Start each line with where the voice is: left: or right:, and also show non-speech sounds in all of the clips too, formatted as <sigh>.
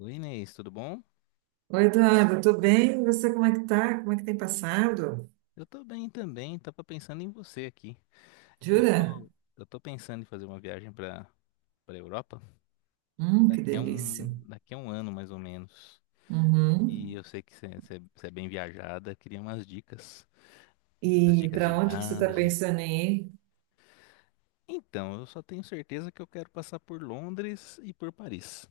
left: Oi, Inês, tudo bom?
right: Oi, Eduardo, tô bem? E você como é que tá? Como é que tem passado?
left: Eu tô bem também, tava pensando em você aqui. Eu
right: Jura?
left: tô, eu tô pensando em fazer uma viagem para para Europa
right: Que
left: daqui a
right: delícia.
left: um, daqui a um ano mais ou menos. E
right: Uhum.
left: eu sei que você é bem viajada, queria umas dicas, umas
right: E
left: dicas de
right: para onde que você está
left: viagem.
right: pensando em ir?
left: Então, eu só tenho certeza que eu quero passar por Londres e por Paris.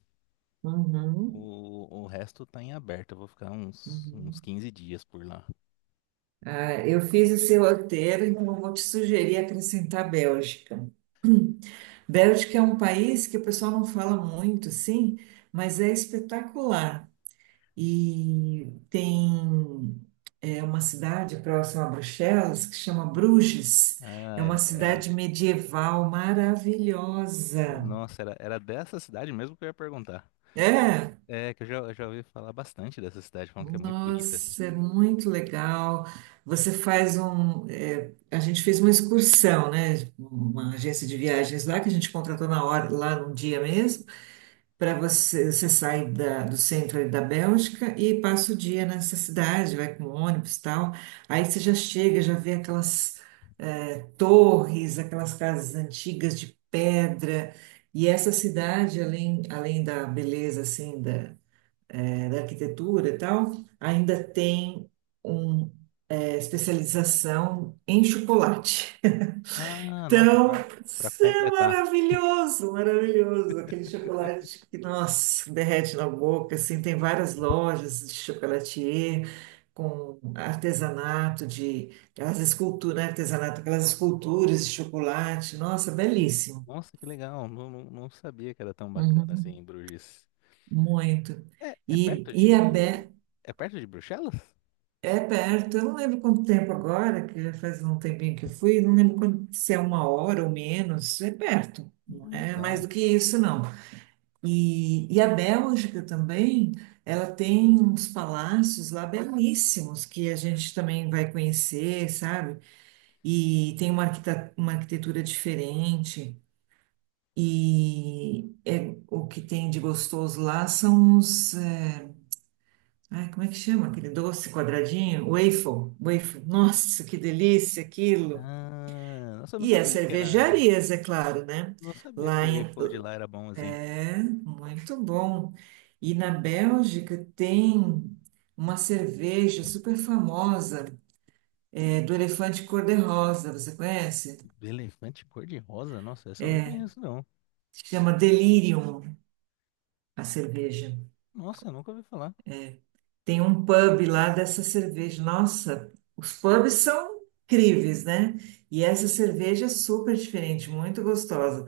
right: Uhum.
left: O resto tá em aberto, eu vou ficar uns
right: Uhum.
left: 15 dias por lá.
right: Ah, eu fiz o seu roteiro, então eu vou te sugerir acrescentar Bélgica. Bélgica é um país que o pessoal não fala muito, sim, mas é espetacular. E tem uma cidade próxima a Bruxelas que chama Bruges. É
left: Ah,
right: uma
left: era, era,
right: cidade medieval maravilhosa.
left: era dessa cidade mesmo que eu ia perguntar.
right: É,
left: É, que eu já ouvi falar bastante dessa cidade, falando que é muito bonita.
right: nossa, é muito legal. Você faz um. É, A gente fez uma excursão, né? Uma agência de viagens lá que a gente contratou na hora, lá no dia mesmo. Para você, você sai do centro ali da Bélgica e passa o dia nessa cidade, vai com ônibus e tal. Aí você já chega, já vê aquelas torres, aquelas casas antigas de pedra. E essa cidade, além da beleza assim da arquitetura e tal, ainda tem uma especialização em chocolate.
left: Ah, nossa,
right: Então,
left: pra, pra
right: isso é
left: completar.
right: maravilhoso, maravilhoso. Aquele chocolate que, nossa, derrete na boca, assim, tem várias lojas de chocolatier com artesanato de, aquelas esculturas, né, artesanato, aquelas esculturas de chocolate. Nossa, belíssimo.
left: Nossa, que legal. Não, não sabia que era tão bacana assim
right: Uhum,
left: em Bruges.
right: muito.
left: É, é
right: E,
left: perto
right: e é,
left: de.
right: be-
left: É perto de Bruxelas?
right: É perto, eu não lembro quanto tempo agora, que já faz um tempinho que eu fui, não lembro se é uma hora ou menos, é perto.
left: Ah,
right: Não é mais
left: legal.
right: do que isso, não. E a Bélgica também, ela tem uns palácios lá belíssimos que a gente também vai conhecer, sabe? E tem uma arquitetura diferente. O que tem de gostoso lá são os. Ai, como é que chama aquele doce quadradinho? Waffle. Waffle. Nossa, que delícia aquilo!
left: Ah, nossa, eu não
right: E as
left: sabia que era.
right: cervejarias, é claro, né?
left: Não sabia que
right: Lá
left: o
right: em,
left: Eiffel de lá era bom assim.
right: É, muito bom. E na Bélgica tem uma cerveja super famosa, do elefante cor-de-rosa, você conhece?
left: Elefante cor-de-rosa? Nossa, essa eu não conheço, não.
right: Se chama Delirium, a cerveja.
left: Nossa, eu nunca ouvi falar.
right: Tem um pub lá dessa cerveja. Nossa, os pubs são incríveis, né? E essa cerveja é super diferente, muito gostosa.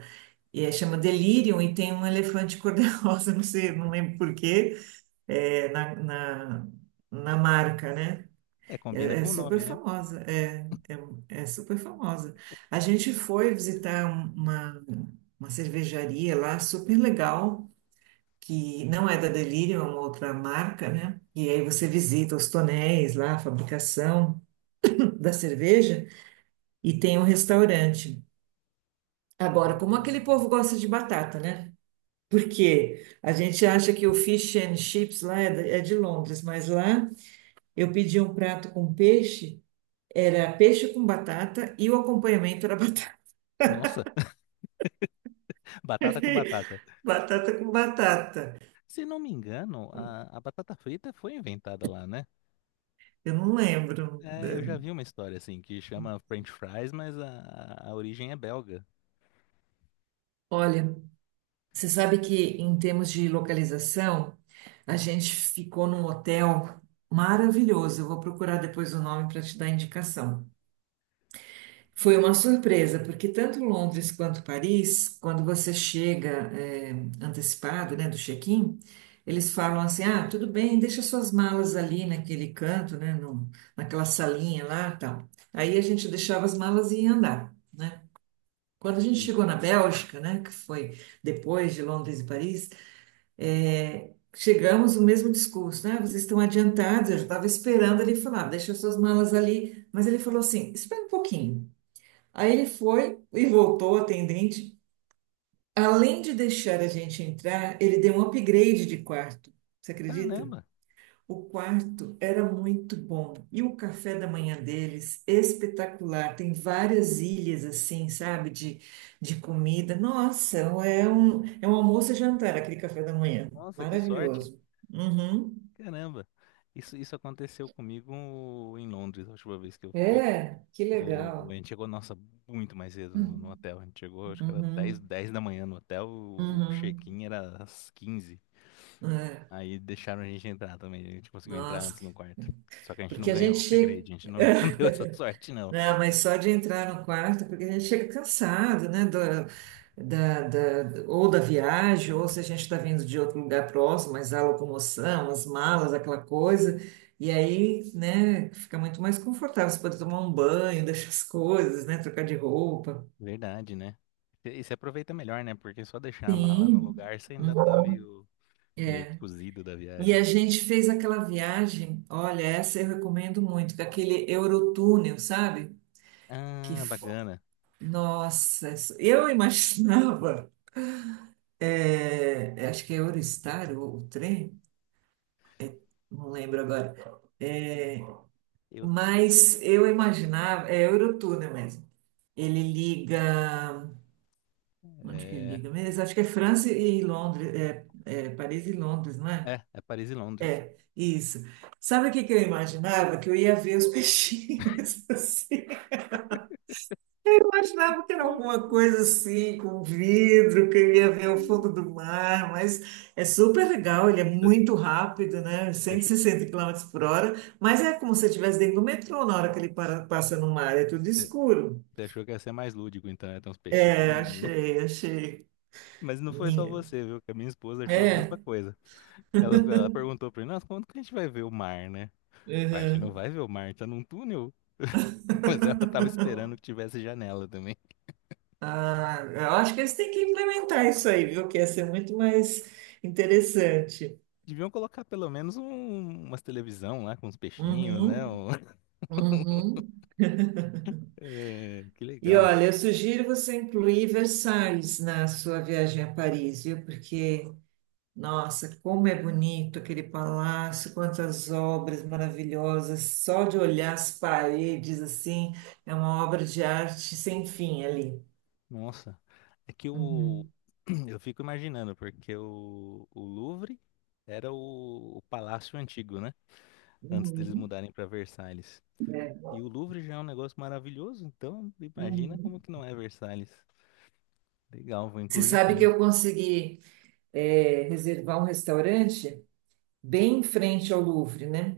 right: Chama Delirium e tem um elefante cor-de-rosa, <laughs> não sei, não lembro por quê, é, na, na na marca, né?
left: É, combina
right: É
left: com o
right: super
left: nome, né?
right: famosa, é super famosa. A gente foi visitar uma cervejaria lá super legal, que não é da Delirium, é uma outra marca, né? E aí você visita os tonéis lá, a fabricação da cerveja, e tem um restaurante. Agora, como aquele
left: Hum.
right: povo gosta de batata, né? Porque a gente acha que o fish and chips lá é de Londres, mas lá eu pedi um prato com peixe. Era peixe com batata e o acompanhamento era batata.
left: Nossa, <laughs> batata com batata.
right: <laughs> Batata com batata.
left: Se não me engano, a batata frita foi inventada lá, né?
right: Eu não lembro.
left: É, eu já vi uma história assim que chama French fries, mas a origem é belga.
right: Olha, você sabe que em termos de localização, a gente ficou num hotel maravilhoso. Eu vou procurar depois o nome para te dar indicação. Foi uma surpresa, porque tanto Londres quanto Paris, quando você chega antecipado, né, do check-in, eles falam assim: ah, tudo bem, deixa suas malas ali naquele canto, né, naquela salinha lá, tal. Aí a gente deixava as malas e ia andar, né? Quando a gente
left: Sim.
right: chegou na Bélgica, né, que foi depois de Londres e Paris, chegamos o mesmo discurso, né? "Ah, vocês estão adiantados, eu já estava esperando ele falar, deixa suas malas ali, mas ele falou assim: espera um pouquinho. Aí ele foi e voltou, o atendente. Além de deixar a gente entrar, ele deu um upgrade de quarto. Você acredita?
left: Caramba!
right: O quarto era muito bom. E o café da manhã deles, espetacular. Tem várias ilhas assim, sabe, de comida. Nossa, é um almoço e jantar aquele café da manhã.
left: Nossa, que sorte!
right: Maravilhoso. Uhum.
left: Caramba! Isso aconteceu comigo em Londres, a última vez que eu fui.
right: É, que
left: A
right: legal.
left: gente chegou, nossa, muito mais cedo no
right: Uhum,
left: hotel. A gente chegou, acho que era dez
right: uhum.
left: dez da manhã no hotel, o
right: Uhum.
left: check-in era às 15.
right: É,
left: Aí deixaram a gente entrar também, a gente conseguiu entrar
right: nossa,
left: antes no quarto. Só que a gente não
right: porque a
left: ganhou
right: gente
left: o
right: chega.
left: upgrade, a gente não, <laughs> não deu essa
right: <laughs>
left: sorte, não.
right: Não, mas só de entrar no quarto, porque a gente chega cansado, né? Ou da viagem, ou se a gente está vindo de outro lugar próximo, mas a locomoção, as malas, aquela coisa. E aí, né, fica muito mais confortável. Você pode tomar um banho, <laughs> deixar as coisas, né? Trocar de roupa.
left: Verdade, né? E você aproveita melhor, né? Porque só deixar a mala no
right: Sim.
left: lugar, você ainda tá
right: Uhum.
left: meio, meio
right: É.
left: cozido da
right: E
left: viagem.
right: a gente fez aquela viagem, olha, essa eu recomendo muito, daquele Eurotúnel, sabe? Que,
left: Ah,
right: f-
left: bacana.
right: Nossa, eu imaginava. Acho que é Eurostar ou o trem, não lembro agora. É,
left: Eu,
right: mas eu imaginava, é Eurotúnel mesmo. Ele liga, onde que ele
left: é,
right: liga mesmo? Acho que é França e Londres, é Paris e Londres, não é?
left: é Paris e Londres.
right: Isso. Sabe o que que eu imaginava? Que eu ia ver os peixinhos, <laughs> assim. Eu achava que era alguma
left: <laughs>
right: coisa assim, com um vidro, que eu ia ver o
left: Hum.
right: fundo do mar, mas é super legal, ele é
left: Você
right: muito rápido, né?
left: você
right: Cento e
left: achou
right: sessenta quilômetros por hora, mas é como se você estivesse dentro do metrô na hora que ele passa no mar, é tudo
left: você
right: escuro.
left: você achou que ia ser mais lúdico, então, ia ter uns
right: É,
left: peixinhos.
right: achei, achei.
left: <laughs> Mas não foi só
right: Minha.
left: você, viu? Que a minha esposa achou a mesma
right: É.
left: coisa. Ela perguntou pra mim, nossa, quando que a gente vai ver o mar, né? Mas a gente não
right: Uhum.
left: vai ver o mar, tá num túnel. <laughs> Mas ela tava esperando que tivesse janela também.
right: Ah, eu acho que eles têm que implementar isso aí, viu? Que ia ser muito mais interessante.
left: Deviam colocar pelo menos umas televisão lá com uns peixinhos, né?
right: Uhum,
left: <laughs>
right: uhum.
left: É, que
right: E
left: legal.
right: olha, eu sugiro você incluir Versalhes na sua viagem a Paris, viu? Porque, nossa, como é bonito aquele palácio, quantas obras maravilhosas, só de olhar as paredes, assim, é uma obra de arte sem fim ali.
left: Nossa. É que o...
right: Uhum,
left: <clears throat> eu fico imaginando, porque o Louvre era o palácio antigo, né? Antes deles
right: uhum,
left: mudarem para Versalhes. E o Louvre já é um negócio maravilhoso, então imagina
right: uhum.
left: como que não é Versalhes. Legal, vou
right: Você
left: incluir
right: sabe que
left: sim.
right: eu consegui, reservar um restaurante bem em frente ao Louvre, né?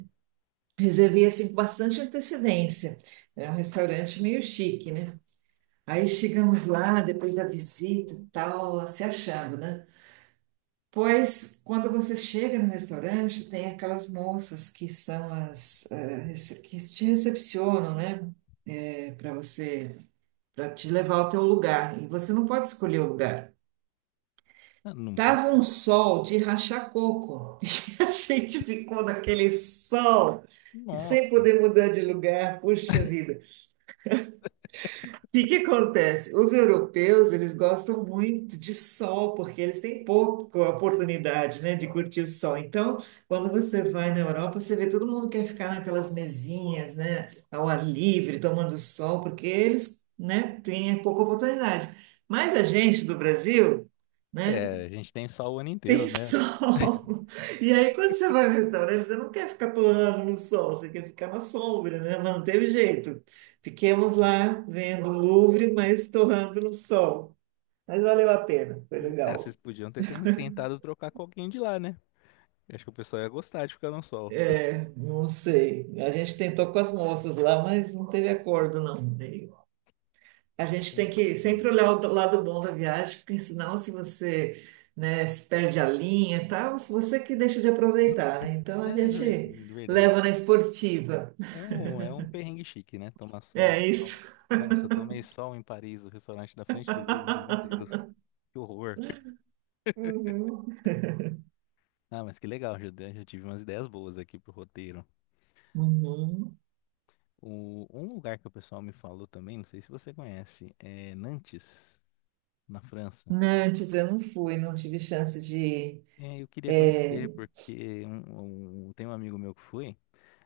right: Reservei assim com bastante antecedência. É um restaurante meio chique, né? Aí chegamos lá, depois da visita e tal, se achando, né? Pois, quando você chega no restaurante, tem aquelas moças que são as, que te recepcionam, né? Para você, para te levar ao teu lugar. E você não pode escolher o lugar.
left: Ah, não pode?
right: Tava um sol de rachar coco. <laughs> E a gente ficou naquele sol, sem
left: Nossa.
right: poder mudar de lugar. Puxa vida. O que que acontece? Os europeus, eles gostam muito de sol, porque eles têm pouca oportunidade, né, de curtir o sol. Então, quando você vai na Europa, você vê todo mundo quer ficar naquelas mesinhas, né, ao ar livre, tomando sol, porque eles, né, têm pouca oportunidade. Mas a gente do Brasil, né?
left: É, a gente tem só o ano inteiro,
right: Tem
left: né?
right: sol.
left: <laughs>
right: <laughs> E aí, quando você vai no restaurante, você não quer ficar torrando no sol, você quer ficar na sombra, né? Mas não teve jeito. Fiquemos lá vendo o Louvre, mas torrando no sol. Mas valeu a pena, foi
left: Ah, vocês
right: legal.
left: podiam ter tentado trocar com alguém de lá, né? Eu acho que o pessoal ia gostar de ficar no sol.
right: É, não sei. A gente tentou com as moças lá, mas não teve acordo, não. E a gente tem que sempre olhar o lado bom da viagem, porque senão, se você, né, se perde a linha e tal, se você que deixa de aproveitar, né? Então,
left: É
right: a
left: ver-
right: gente
left: verdade.
right: leva na esportiva.
left: É um perrengue chique, né? Tomar sol.
right: É isso.
left: Nossa, eu tomei sol em Paris, o restaurante da frente do Louvre. Meu
right: <laughs>
left: Deus, que horror.
right: Uhum.
left: Ah, mas que legal, já tive umas ideias boas aqui pro roteiro.
right: Uhum.
left: O, um lugar que o pessoal me falou também, não sei se você conhece, é Nantes, na França.
right: Nantes, eu não fui, não tive chance de ir.
left: É, eu queria
right: É,
left: conhecer, porque tem um amigo meu que foi.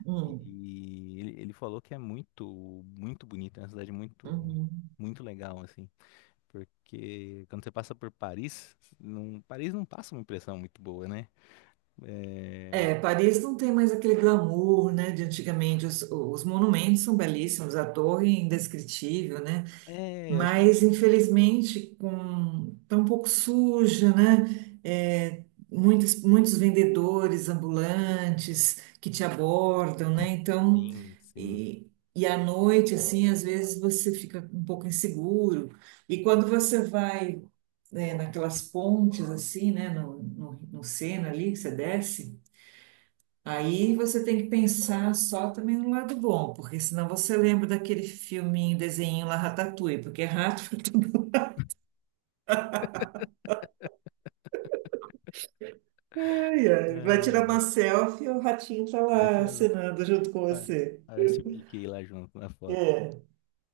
right: hum,
left: E ele falou que é muito bonito, é uma cidade muito,
right: uhum.
left: muito legal, assim. Porque quando você passa por Paris não passa uma impressão muito boa, né? É,
right: É, Paris não tem mais aquele glamour, né, de antigamente. Os monumentos são belíssimos, a torre é indescritível, né?
left: eu acho que é
right: Mas infelizmente com tá um pouco suja, né? É, muitos, muitos vendedores ambulantes que te abordam, né? Então,
left: Sim.
right: e, e à noite, assim, às vezes você fica um pouco inseguro. E quando você vai, né, naquelas pontes, assim, né? No Sena ali, que você desce. Aí você tem que pensar só também no lado bom, porque senão você lembra daquele filminho, desenho lá, Ratatouille, porque é rato. <laughs> Ai, ai. Vai
left: É,
right: tirar uma selfie e o ratinho tá lá
left: parece, a-
right: acenando junto com
left: pa-
right: você.
left: parece o Mickey lá junto na foto.
right: É.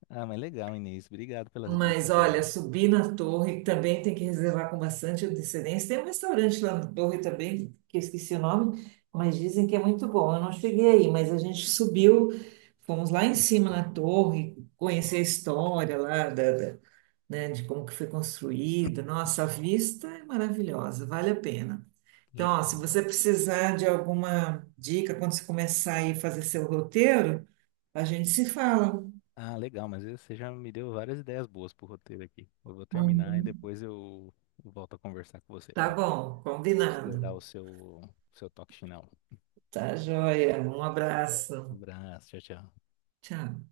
left: Ah, mas legal, Inês. Obrigado pelas
right: Mas
left: dicas
right: olha,
left: aí.
right: subir na torre também tem que reservar com bastante antecedência. Tem um restaurante lá na torre também, que eu esqueci o nome, mas dizem que é muito bom. Eu não cheguei aí, mas a gente subiu, fomos lá em cima na torre, conhecer a história lá da, né, de como que foi construído. Nossa, a vista é maravilhosa, vale a pena. Então, ó, se
left: Legal.
right: você precisar de alguma dica quando você começar aí a fazer seu roteiro, a gente se fala.
left: Ah, legal, mas você já me deu várias ideias boas pro roteiro aqui. Eu vou terminar e
right: Uhum.
left: depois eu volto a conversar com você.
right: Tá
left: Pra
right: bom,
left: Você dá
right: combinado.
left: o seu toque final.
right: Tá joia. Um
left: Um
right: abraço.
left: abraço, tchau, tchau.
right: Tchau.